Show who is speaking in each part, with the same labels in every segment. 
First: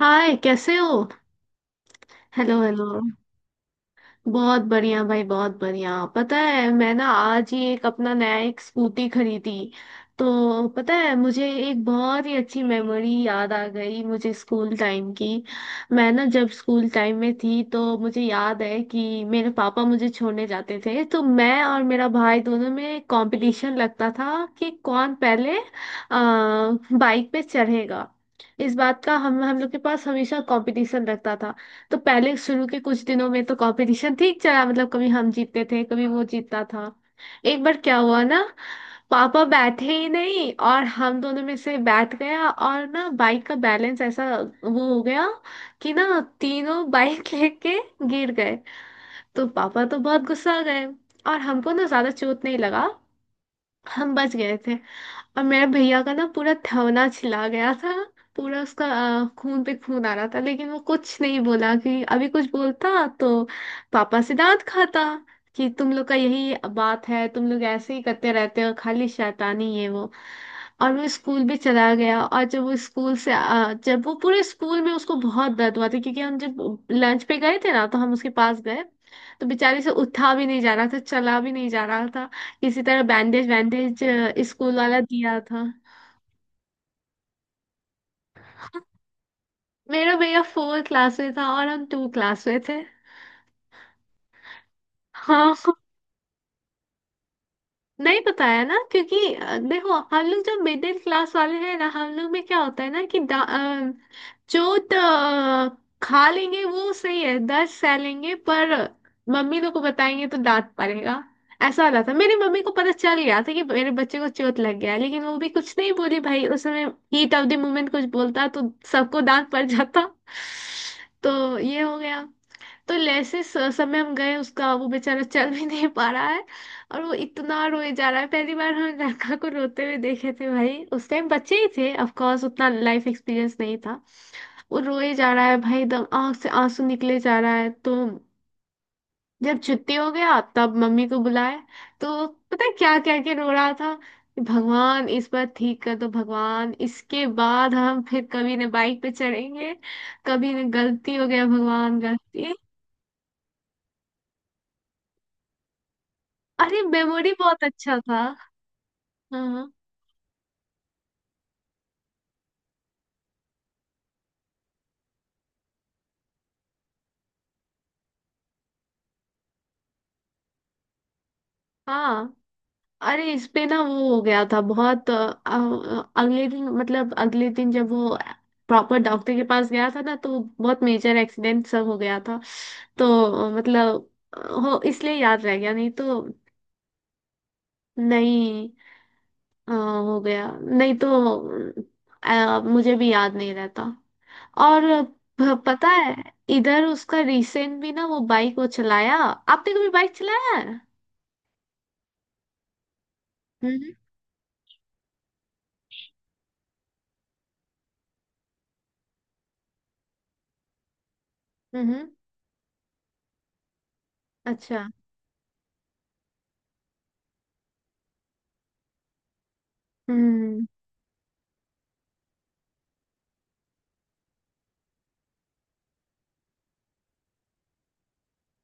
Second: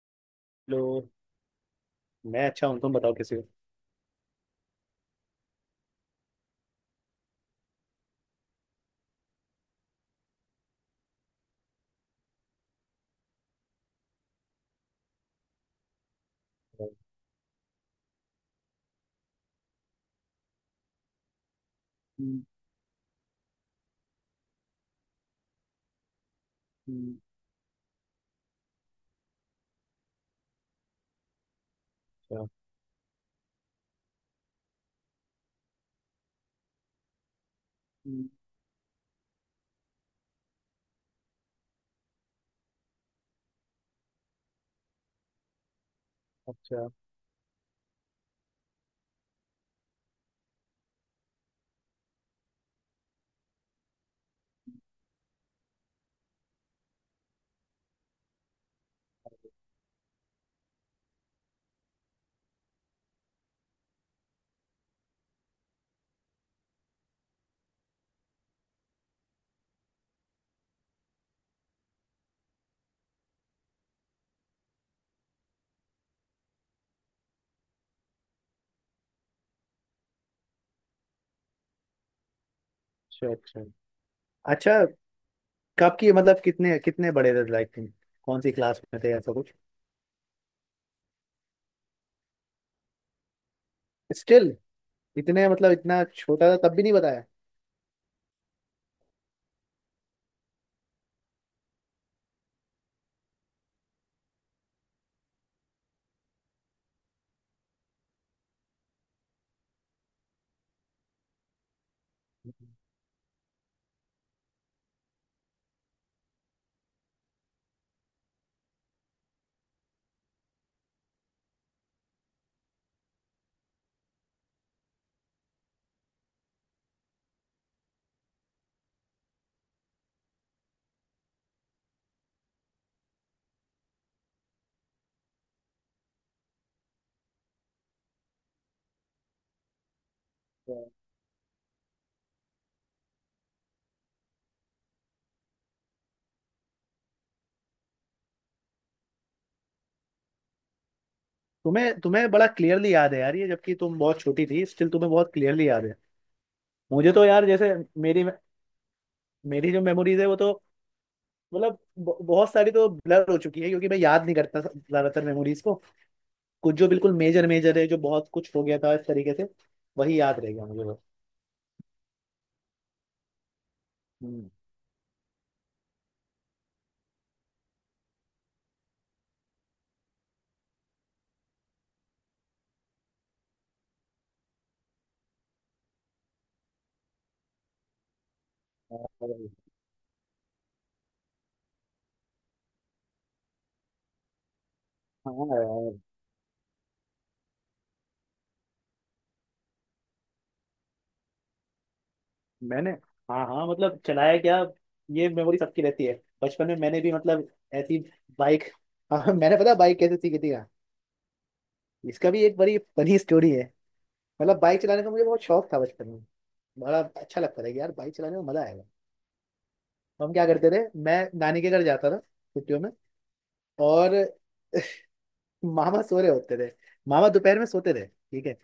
Speaker 1: हाय, कैसे
Speaker 2: हेलो।
Speaker 1: हो।
Speaker 2: मैं
Speaker 1: हेलो
Speaker 2: अच्छा हूँ,
Speaker 1: हेलो।
Speaker 2: तुम बताओ कैसे हो?
Speaker 1: बहुत बढ़िया भाई, बहुत बढ़िया। पता है, मैं ना आज ही एक अपना नया एक स्कूटी खरीदी। तो पता है, मुझे एक बहुत ही अच्छी मेमोरी याद आ गई मुझे स्कूल टाइम की। मैं ना जब स्कूल टाइम में थी, तो मुझे याद है कि मेरे पापा मुझे छोड़ने जाते थे, तो मैं और मेरा भाई
Speaker 2: हम्म।
Speaker 1: दोनों में कंपटीशन लगता था कि कौन पहले
Speaker 2: हम्म।
Speaker 1: बाइक पे चढ़ेगा। इस बात का हम लोग के पास हमेशा कंपटीशन रहता था। तो पहले
Speaker 2: अच्छा।
Speaker 1: शुरू के कुछ दिनों में तो कंपटीशन ठीक चला, मतलब कभी हम जीतते थे कभी वो जीतता था। एक बार क्या हुआ
Speaker 2: हम्म।
Speaker 1: ना, पापा बैठे ही नहीं और हम दोनों में से बैठ गया और ना बाइक का बैलेंस ऐसा वो हो गया कि ना तीनों
Speaker 2: अच्छा,
Speaker 1: बाइक लेके गिर गए। तो पापा तो बहुत गुस्सा गए और हमको ना ज्यादा चोट नहीं लगा, हम बच गए थे। और मेरे भैया का ना पूरा थवना छिला गया था, पूरा उसका। खून पे खून आ रहा था, लेकिन वो कुछ नहीं बोला कि अभी कुछ बोलता तो पापा से डांट खाता कि तुम लोग का यही बात है, तुम लोग ऐसे ही करते रहते हो, खाली शैतानी है वो। और वो स्कूल भी चला गया। और जब वो जब वो पूरे स्कूल में उसको बहुत दर्द हुआ था, क्योंकि हम जब लंच पे गए थे ना तो हम उसके पास गए। तो बेचारे से उठा भी नहीं जा रहा था, चला भी नहीं जा रहा था। किसी तरह
Speaker 2: अच्छा,
Speaker 1: बैंडेज
Speaker 2: अच्छा,
Speaker 1: वैंडेज स्कूल
Speaker 2: अच्छा।
Speaker 1: वाला दिया था।
Speaker 2: कब की? मतलब कितने कितने बड़े थे, लाइक तुम कौन सी क्लास में थे, ऐसा कुछ?
Speaker 1: मेरा भैया 4 क्लास में था और हम 2 क्लास में थे।
Speaker 2: स्टिल? इतने
Speaker 1: हाँ।
Speaker 2: मतलब इतना छोटा था तब भी नहीं बताया?
Speaker 1: नहीं बताया ना क्योंकि देखो, हम लोग जो मिडिल क्लास वाले हैं ना, हम लोग में क्या होता है ना कि जो खा लेंगे वो सही है, 10 सह लेंगे, पर मम्मी लोग को बताएंगे तो डांट पड़ेगा। ऐसा वाला था। मेरी मम्मी को पता चल गया था कि मेरे बच्चे को चोट लग गया है, लेकिन वो भी कुछ नहीं बोली भाई उस समय। हीट ऑफ द मोमेंट कुछ बोलता तो सबको डांट पड़ जाता। तो ये हो गया। तो जैसे समय हम गए, उसका वो बेचारा चल भी नहीं पा रहा है और वो इतना रोए जा रहा है। पहली बार हम लड़का को रोते हुए देखे थे भाई। उस टाइम बच्चे ही थे, ऑफ कोर्स, उतना लाइफ एक्सपीरियंस नहीं था। वो रोए जा रहा है भाई, एकदम आंख से आंसू निकले जा रहा है। तो जब छुट्टी हो गया तब
Speaker 2: अच्छा।
Speaker 1: मम्मी को बुलाए। तो पता है क्या क्या के रो रहा था कि भगवान इस बार ठीक कर दो, भगवान इसके बाद हम फिर कभी न बाइक पे चढ़ेंगे, कभी न गलती हो गया भगवान,
Speaker 2: तुम्हें तुम्हें बड़ा
Speaker 1: गलती।
Speaker 2: क्लियरली याद है यार ये, जबकि तुम बहुत छोटी थी, स्टिल तुम्हें बहुत क्लियरली याद है।
Speaker 1: अरे
Speaker 2: मुझे तो
Speaker 1: मेमोरी
Speaker 2: यार
Speaker 1: बहुत
Speaker 2: जैसे,
Speaker 1: अच्छा था।
Speaker 2: मेरी
Speaker 1: हाँ
Speaker 2: मेरी जो मेमोरीज है वो तो, मतलब बहुत सारी तो ब्लर हो चुकी है क्योंकि मैं याद नहीं करता ज्यादातर मेमोरीज को। कुछ जो बिल्कुल मेजर मेजर है, जो बहुत कुछ हो गया था इस तरीके से, वही याद रह गया मुझे बस।
Speaker 1: हाँ। अरे इस पे ना वो हो गया
Speaker 2: हम्म।
Speaker 1: था बहुत। अगले दिन, मतलब अगले दिन जब वो प्रॉपर डॉक्टर के पास गया था ना तो बहुत मेजर एक्सीडेंट सब हो गया था। तो मतलब हो इसलिए याद रह गया, नहीं तो नहीं।
Speaker 2: और-
Speaker 1: हो गया नहीं तो मुझे भी याद नहीं रहता। और
Speaker 2: हाँ
Speaker 1: पता
Speaker 2: यार।
Speaker 1: है, इधर उसका रिसेंट भी ना वो बाइक वो चलाया। आपने कभी बाइक चलाया
Speaker 2: मैंने। हाँ हाँ,
Speaker 1: है?
Speaker 2: मतलब चलाया क्या? ये मेमोरी सबकी रहती है, बचपन में मैंने भी, मतलब ऐसी बाइक। हाँ हाँ, मैंने पता बाइक कैसे सीखी थी क्या?
Speaker 1: हम्म।
Speaker 2: इसका भी एक बड़ी फनी स्टोरी है। मतलब बाइक
Speaker 1: अच्छा।
Speaker 2: चलाने का मुझे बहुत शौक था बचपन में। बड़ा अच्छा लगता था कि यार बाइक चलाने में मजा आएगा। तो हम क्या
Speaker 1: हम्म।
Speaker 2: करते थे, मैं नानी के घर जाता था छुट्टियों में। और मामा सो रहे होते थे। मामा दोपहर में सोते थे, ठीक है।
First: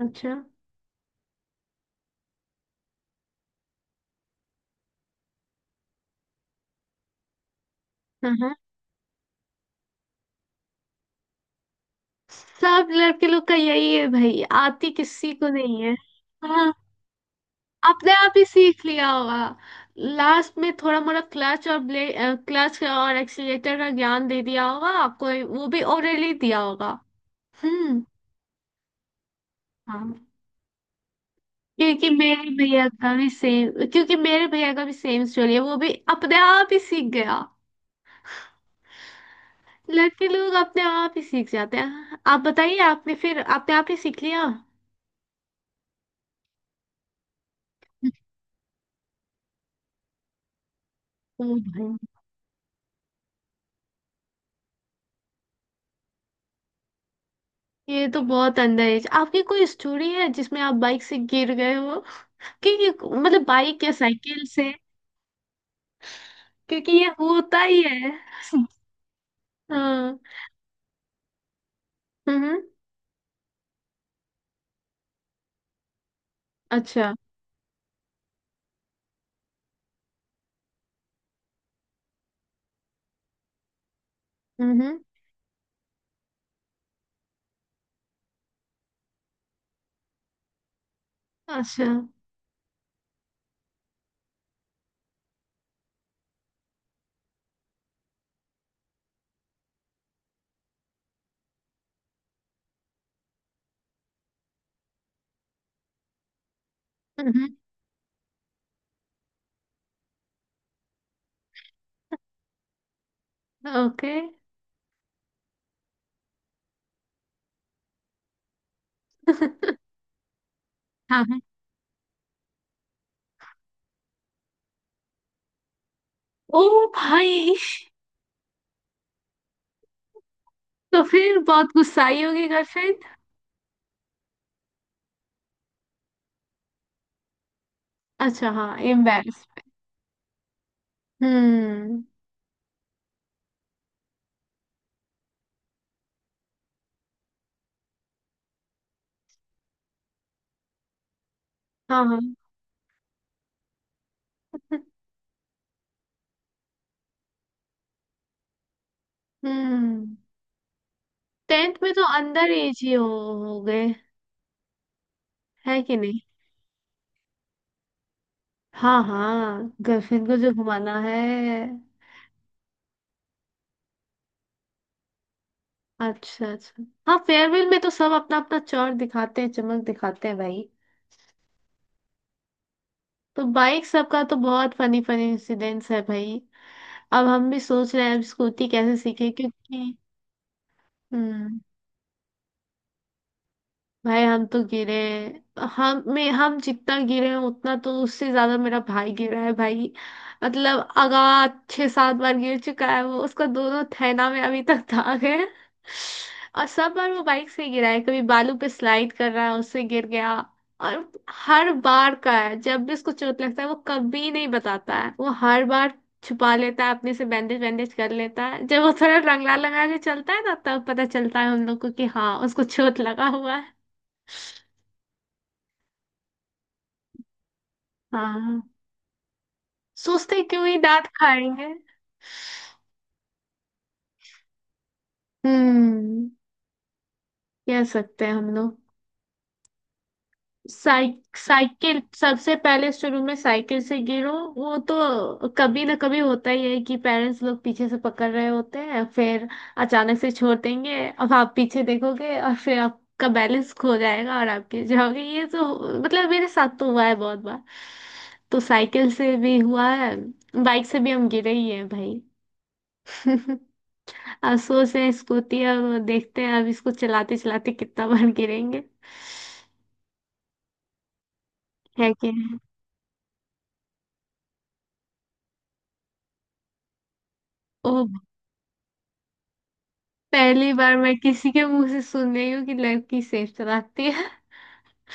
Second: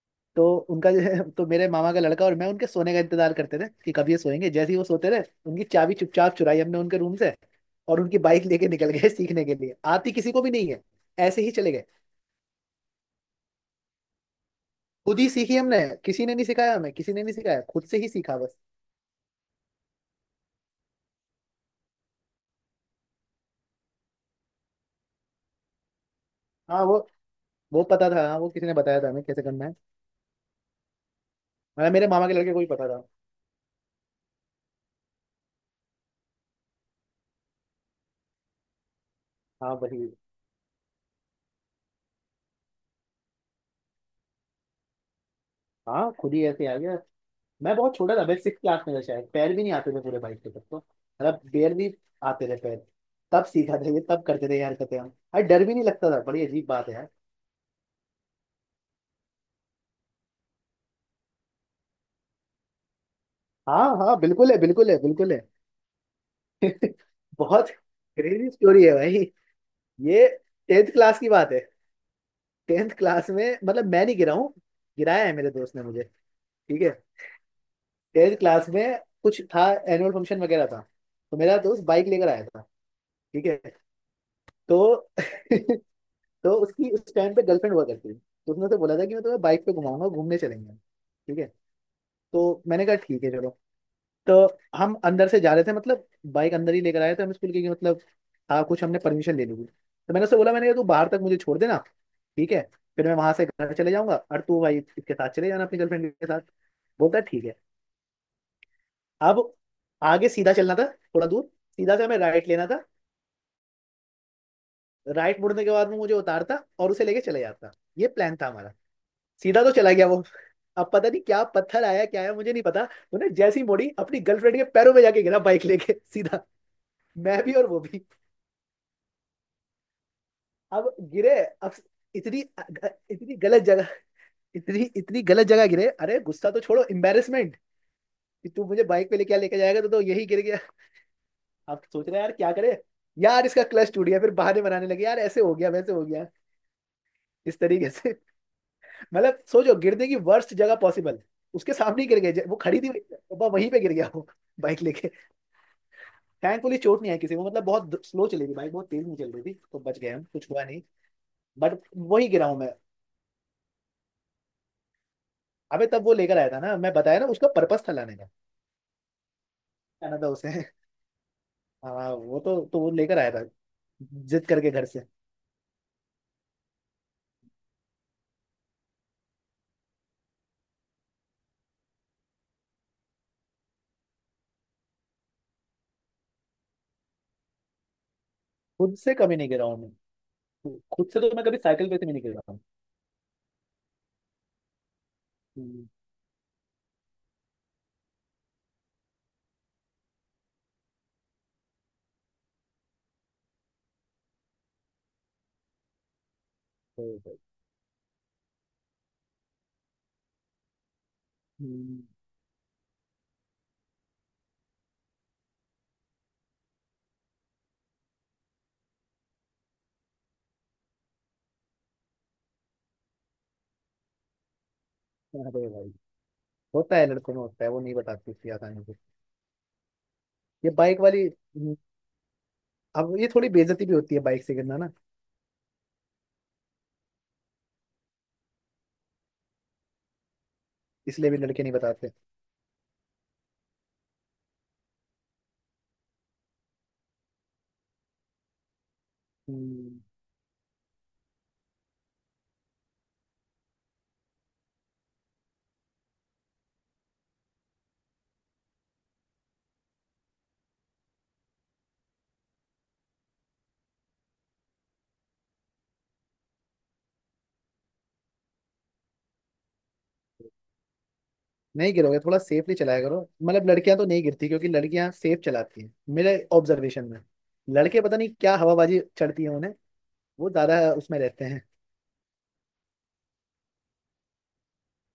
Speaker 1: अच्छा।
Speaker 2: तो उनका जो है, तो मेरे मामा का लड़का और मैं उनके सोने का इंतजार करते थे कि कब ये सोएंगे। जैसे ही वो सोते रहे, उनकी चाबी चुपचाप चुराई हमने उनके रूम से, और उनकी
Speaker 1: हाँ
Speaker 2: बाइक
Speaker 1: हाँ।
Speaker 2: लेके निकल गए सीखने के लिए, आती किसी को भी नहीं है। ऐसे ही चले गए।
Speaker 1: सब लड़के लोग का यही है भाई, आती
Speaker 2: खुद ही
Speaker 1: किसी को
Speaker 2: सीखी हमने।
Speaker 1: नहीं है।
Speaker 2: किसी ने नहीं
Speaker 1: हाँ।
Speaker 2: सिखाया हमें, किसी ने नहीं सिखाया, खुद से ही
Speaker 1: अपने आप
Speaker 2: सीखा
Speaker 1: ही
Speaker 2: बस।
Speaker 1: सीख लिया होगा। लास्ट में थोड़ा मोड़ा क्लच और ब्ले क्लच और एक्सीलेटर का ज्ञान दे दिया होगा आपको, वो भी ओरली दिया
Speaker 2: हाँ, वो
Speaker 1: होगा।
Speaker 2: वो
Speaker 1: हम्म।
Speaker 2: पता था, हाँ वो किसी ने बताया था हमें कैसे करना है।
Speaker 1: हाँ।
Speaker 2: मतलब मेरे मामा के लड़के को ही पता था।
Speaker 1: क्योंकि मेरे भैया का भी सेम स्टोरी है, वो भी अपने आप ही सीख गया।
Speaker 2: हाँ वही।
Speaker 1: लड़के लोग अपने आप ही सीख जाते हैं। आप बताइए, आपने फिर अपने आप ही सीख लिया?
Speaker 2: हाँ खुद ही ऐसे आ गया। मैं बहुत छोटा था, मैं 6 क्लास में था शायद, पैर भी नहीं आते थे पूरे बाइक के तब तो, मतलब
Speaker 1: ओ
Speaker 2: बेर भी
Speaker 1: भाई,
Speaker 2: आते थे पैर। तब सीखा था ये, तब करते थे यार, करते हम, अरे डर भी नहीं लगता था, बड़ी अजीब बात है यार।
Speaker 1: ये तो बहुत अंदर है। आपकी कोई स्टोरी है जिसमें आप बाइक से गिर गए हो? क्योंकि, मतलब बाइक
Speaker 2: हाँ
Speaker 1: या
Speaker 2: हाँ,
Speaker 1: साइकिल
Speaker 2: बिल्कुल है,
Speaker 1: से,
Speaker 2: बिल्कुल है, बिल्कुल है।
Speaker 1: क्योंकि ये होता
Speaker 2: बहुत
Speaker 1: ही है
Speaker 2: क्रेजी स्टोरी है भाई।
Speaker 1: हाँ।
Speaker 2: ये 10th क्लास की बात है।
Speaker 1: हम्म।
Speaker 2: 10th क्लास में, मतलब मैं नहीं गिरा हूँ, गिराया है मेरे दोस्त ने मुझे, ठीक है।
Speaker 1: अच्छा।
Speaker 2: 10th क्लास में कुछ था, एनुअल फंक्शन वगैरह था। तो मेरा दोस्त बाइक लेकर आया था, ठीक है। तो
Speaker 1: हम्म।
Speaker 2: तो उसकी उस टाइम पे गर्लफ्रेंड हुआ करती थी, तो उसने उसे बोला था कि मैं तुम्हें बाइक पे घुमाऊंगा, घूमने चलेंगे, ठीक है।
Speaker 1: अच्छा।
Speaker 2: तो मैंने कहा ठीक है, चलो। तो हम अंदर से जा रहे थे, मतलब बाइक अंदर ही लेकर आए थे हम स्कूल के, कि मतलब हाँ, कुछ हमने परमिशन ले ली थी। तो मैंने उससे बोला, मैंने कहा तू बाहर तक मुझे छोड़ देना, ठीक है। फिर मैं वहां से घर चले जाऊंगा और तू भाई इसके साथ चले जाना, अपनी गर्लफ्रेंड के साथ। बोलता है, ठीक
Speaker 1: हम्म।
Speaker 2: है। अब आगे सीधा चलना था, थोड़ा दूर, सीधा से हमें राइट लेना था।
Speaker 1: ओके।
Speaker 2: राइट मुड़ने के बाद वो मुझे उतारता और उसे लेके चले जाता, ये प्लान था हमारा। सीधा तो चला गया वो। अब पता नहीं
Speaker 1: हाँ हाँ।
Speaker 2: क्या पत्थर आया क्या आया, मुझे नहीं पता। उन्हें जैसी मोड़ी, अपनी गर्लफ्रेंड के पैरों में जाके गिरा बाइक लेके सीधा।
Speaker 1: ओ
Speaker 2: मैं भी
Speaker 1: भाई,
Speaker 2: और वो भी। अब
Speaker 1: तो
Speaker 2: गिरे।
Speaker 1: फिर बहुत
Speaker 2: अब
Speaker 1: गुस्साई
Speaker 2: इतनी,
Speaker 1: होगी गर्लफ्रेंड।
Speaker 2: इतनी गलत जगह, इतनी इतनी गलत जगह गिरे, अरे गुस्सा तो छोड़ो, एम्बेरसमेंट। कि
Speaker 1: अच्छा,
Speaker 2: तू
Speaker 1: हाँ
Speaker 2: मुझे बाइक पे लेके
Speaker 1: एम्बेस।
Speaker 2: लेके जाएगा तो, यही गिर गया। अब
Speaker 1: हम्म।
Speaker 2: सोच रहे हैं यार क्या करे, यार इसका क्लच टूट गया, फिर बहाने बनाने लगे यार, ऐसे हो गया वैसे हो गया, इस तरीके से। मतलब सोचो गिरने की वर्स्ट जगह पॉसिबल, उसके सामने
Speaker 1: हाँ
Speaker 2: ही गिर
Speaker 1: हाँ।
Speaker 2: गए, वो खड़ी थी। वो वहीं पे गिर गया वो, बाइक लेके। थैंकफुली चोट नहीं आई किसी को, मतलब बहुत स्लो चली थी बाइक, बहुत तेज नहीं चल रही थी, तो बच गए
Speaker 1: हम्म।
Speaker 2: हम, कुछ हुआ नहीं।
Speaker 1: 10th
Speaker 2: बट
Speaker 1: में तो
Speaker 2: वही गिरा
Speaker 1: अंदर
Speaker 2: हूँ मैं।
Speaker 1: एज ही हो गए है
Speaker 2: अबे
Speaker 1: कि
Speaker 2: तब वो
Speaker 1: नहीं?
Speaker 2: लेकर आया था ना, मैं बताया ना, उसका पर्पस था लाने का।
Speaker 1: हाँ हाँ,
Speaker 2: लाना
Speaker 1: गर्लफ्रेंड
Speaker 2: था
Speaker 1: को
Speaker 2: उसे।
Speaker 1: जो घुमाना है।
Speaker 2: हाँ, वो तो, वो लेकर आया था, जिद करके घर से।
Speaker 1: अच्छा अच्छा, हाँ फेयरवेल में तो सब अपना अपना चौर दिखाते हैं, चमक दिखाते हैं भाई। तो बाइक सबका तो बहुत फनी फनी इंसिडेंट्स है भाई। अब हम भी सोच रहे हैं अब स्कूटी कैसे
Speaker 2: खुद से
Speaker 1: सीखे,
Speaker 2: कभी नहीं गिरा हूँ मैं,
Speaker 1: क्योंकि
Speaker 2: खुद से तो मैं कभी
Speaker 1: हम्म।
Speaker 2: साइकिल पे से भी नहीं गिरा हूँ।
Speaker 1: भाई हम तो गिरे।
Speaker 2: हम्म।
Speaker 1: हम जितना गिरे हैं उतना तो उससे ज्यादा मेरा भाई गिरा है भाई। मतलब आगा, 6-7 बार गिर चुका है वो। उसका दोनों थैना में अभी तक दाग है। और सब बार
Speaker 2: अरे
Speaker 1: वो
Speaker 2: भाई।
Speaker 1: बाइक से गिरा है, कभी बालू पे स्लाइड कर रहा है उससे गिर गया। और हर
Speaker 2: हम्म।
Speaker 1: बार का है, जब भी उसको चोट लगता है वो कभी नहीं बताता है, वो हर बार छुपा लेता है अपने से बैंडेज बैंडेज कर लेता है। जब वो थोड़ा रंगला लगा के चलता है ना तब पता चलता है हम लोग को कि हाँ उसको चोट लगा हुआ है।
Speaker 2: अरे भाई। होता है लड़कों में होता है, वो नहीं बताती इतनी
Speaker 1: हाँ।
Speaker 2: आसानी से।
Speaker 1: सोचते क्यों
Speaker 2: ये
Speaker 1: ही
Speaker 2: बाइक
Speaker 1: दांत
Speaker 2: वाली,
Speaker 1: खाएंगे।
Speaker 2: हम्म। अब ये थोड़ी बेइज्जती भी होती है बाइक से गिरना ना।
Speaker 1: हम्म। कह सकते हैं हम लोग।
Speaker 2: इसलिए भी लड़के नहीं
Speaker 1: साइकिल
Speaker 2: बताते।
Speaker 1: सबसे पहले, शुरू में साइकिल से गिरो, वो तो कभी ना कभी होता ही है कि पेरेंट्स लोग पीछे से पकड़ रहे होते हैं, फिर
Speaker 2: हम्म।
Speaker 1: अचानक से छोड़ देंगे, अब आप पीछे देखोगे और फिर आपका बैलेंस खो जाएगा और आप गिर जाओगे। ये तो, मतलब मेरे साथ तो हुआ है बहुत बार। तो साइकिल से भी हुआ है, बाइक से भी हम गिरे ही हैं भाई अब सोच रहे हैं स्कूटी, अब देखते हैं अब इसको चलाते चलाते कितना बार गिरेंगे।
Speaker 2: नहीं
Speaker 1: है
Speaker 2: गिरोगे,
Speaker 1: कि
Speaker 2: थोड़ा
Speaker 1: नहीं?
Speaker 2: सेफली चलाया करो, मतलब लड़कियां तो नहीं गिरती क्योंकि लड़कियां सेफ चलाती हैं मेरे ऑब्जर्वेशन में।
Speaker 1: ओ,
Speaker 2: लड़के पता नहीं क्या हवाबाजी चढ़ती है उन्हें, वो
Speaker 1: पहली
Speaker 2: ज्यादा
Speaker 1: बार मैं
Speaker 2: उसमें रहते
Speaker 1: किसी
Speaker 2: हैं।
Speaker 1: के मुंह से सुन रही हूँ कि लड़की सेफ चलाती है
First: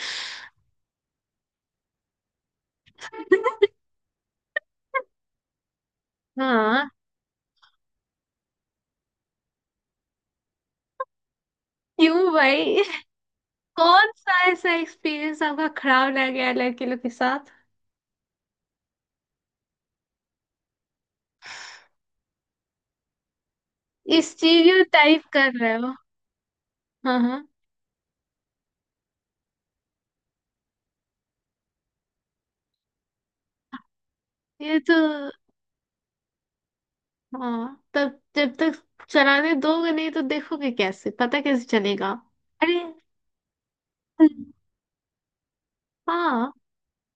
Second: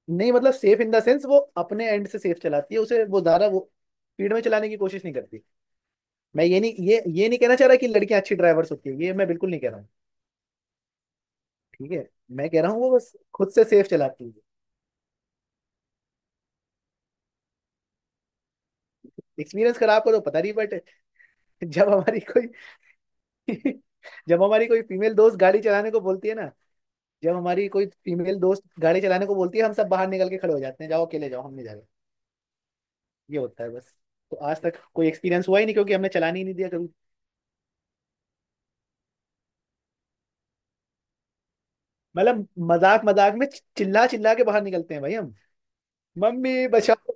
Speaker 2: नहीं, मतलब सेफ इन द सेंस, वो अपने एंड से सेफ चलाती है, उसे वो ज्यादा, वो स्पीड में चलाने की कोशिश नहीं करती। मैं ये नहीं,
Speaker 1: हाँ,
Speaker 2: ये नहीं कहना चाह रहा कि लड़कियां अच्छी ड्राइवर्स होती है, ये मैं बिल्कुल नहीं कह रहा हूँ, ठीक है।
Speaker 1: क्यों
Speaker 2: मैं कह रहा हूँ
Speaker 1: भाई?
Speaker 2: वो बस खुद से सेफ
Speaker 1: कौन
Speaker 2: चलाती है।
Speaker 1: सा ऐसा एक्सपीरियंस आपका खराब रह गया है लड़के लोग के साथ?
Speaker 2: एक्सपीरियंस खराब करो, पता नहीं बट, जब हमारी कोई जब हमारी कोई
Speaker 1: स्टीरियो
Speaker 2: फीमेल
Speaker 1: टाइप
Speaker 2: दोस्त
Speaker 1: कर
Speaker 2: गाड़ी
Speaker 1: रहे
Speaker 2: चलाने
Speaker 1: हो।
Speaker 2: को बोलती है ना,
Speaker 1: हाँ
Speaker 2: जब
Speaker 1: हाँ।
Speaker 2: हमारी कोई फीमेल दोस्त गाड़ी चलाने को बोलती है, हम सब बाहर निकल के खड़े हो जाते हैं, जाओ अकेले जाओ, हम नहीं जा रहे। ये होता है बस। तो आज
Speaker 1: ये
Speaker 2: तक
Speaker 1: तो,
Speaker 2: कोई एक्सपीरियंस हुआ ही नहीं क्योंकि हमने चलाने ही नहीं दिया कभी,
Speaker 1: हाँ, तब जब तक चलाने दोगे नहीं तो देखोगे कैसे, पता कैसे चलेगा।
Speaker 2: मतलब
Speaker 1: अरे।
Speaker 2: मजाक मजाक में चिल्ला चिल्ला के बाहर निकलते हैं भाई हम,
Speaker 1: हाँ।
Speaker 2: मम्मी बचाओ,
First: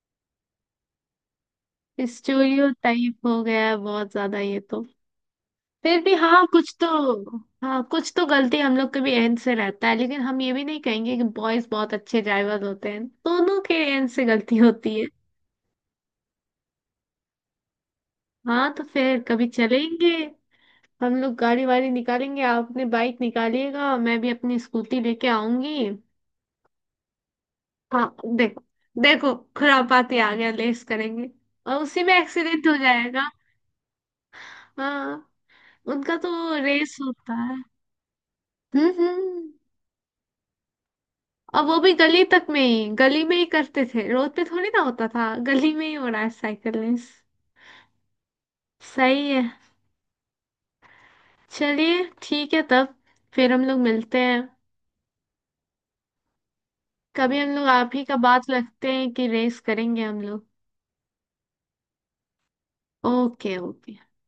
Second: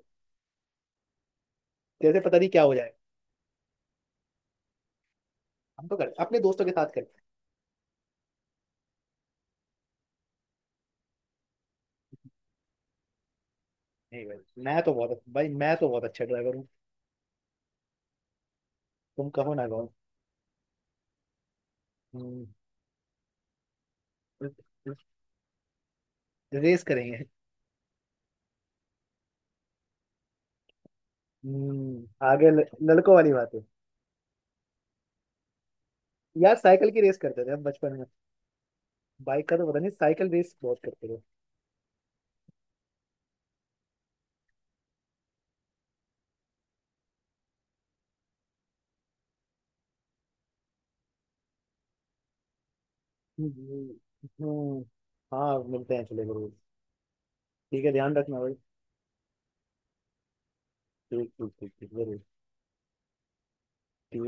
Speaker 2: जैसे पता नहीं क्या हो जाए।
Speaker 1: स्टीरियोटाइप हो गया है बहुत ज्यादा ये तो।
Speaker 2: हम तो
Speaker 1: फिर भी
Speaker 2: करते अपने
Speaker 1: हाँ
Speaker 2: दोस्तों के
Speaker 1: कुछ
Speaker 2: साथ
Speaker 1: तो,
Speaker 2: करते हैं।
Speaker 1: हाँ कुछ तो गलती हम लोग के भी एंड से रहता है, लेकिन हम ये भी नहीं कहेंगे कि बॉयज बहुत अच्छे ड्राइवर होते हैं, दोनों के एंड से
Speaker 2: नहीं
Speaker 1: गलती
Speaker 2: भाई, मैं तो
Speaker 1: होती है।
Speaker 2: बहुत भाई, मैं तो बहुत अच्छा ड्राइवर हूँ।
Speaker 1: हाँ तो फिर
Speaker 2: तुम
Speaker 1: कभी
Speaker 2: कहो ना कहो।
Speaker 1: चलेंगे, हम लोग गाड़ी वाड़ी निकालेंगे,
Speaker 2: हम्म।
Speaker 1: आप अपनी बाइक निकालिएगा, मैं भी अपनी स्कूटी लेके आऊंगी।
Speaker 2: रेस करेंगे।
Speaker 1: हाँ देखो, देखो खुरापाती आ गया, लेस करेंगे और उसी
Speaker 2: हम्म।
Speaker 1: में
Speaker 2: आगे
Speaker 1: एक्सीडेंट हो
Speaker 2: लड़कों
Speaker 1: जाएगा।
Speaker 2: वाली बात है।
Speaker 1: हाँ, उनका तो
Speaker 2: यार साइकिल
Speaker 1: रेस
Speaker 2: की रेस
Speaker 1: होता
Speaker 2: करते थे
Speaker 1: है।
Speaker 2: हम बचपन में। बाइक
Speaker 1: हम्म।
Speaker 2: का तो पता नहीं, साइकिल रेस बहुत करते थे।
Speaker 1: और वो भी गली तक में ही, गली में ही करते थे, रोड पे थोड़ी ना होता था, गली में ही हो रहा है साइकिलिंग। सही है। चलिए, ठीक है तब, फिर हम लोग
Speaker 2: हम्म।
Speaker 1: मिलते हैं।
Speaker 2: हम्म। हाँ मिलते हैं, चले जरूर।
Speaker 1: कभी हम लोग
Speaker 2: ठीक
Speaker 1: आप
Speaker 2: है
Speaker 1: ही का
Speaker 2: ध्यान रखना
Speaker 1: बात
Speaker 2: भाई।
Speaker 1: रखते हैं कि रेस करेंगे हम लोग।
Speaker 2: ठीक, ठीक, ठीक, ठीक, जरूर।
Speaker 1: Okay okay.
Speaker 2: ठीक।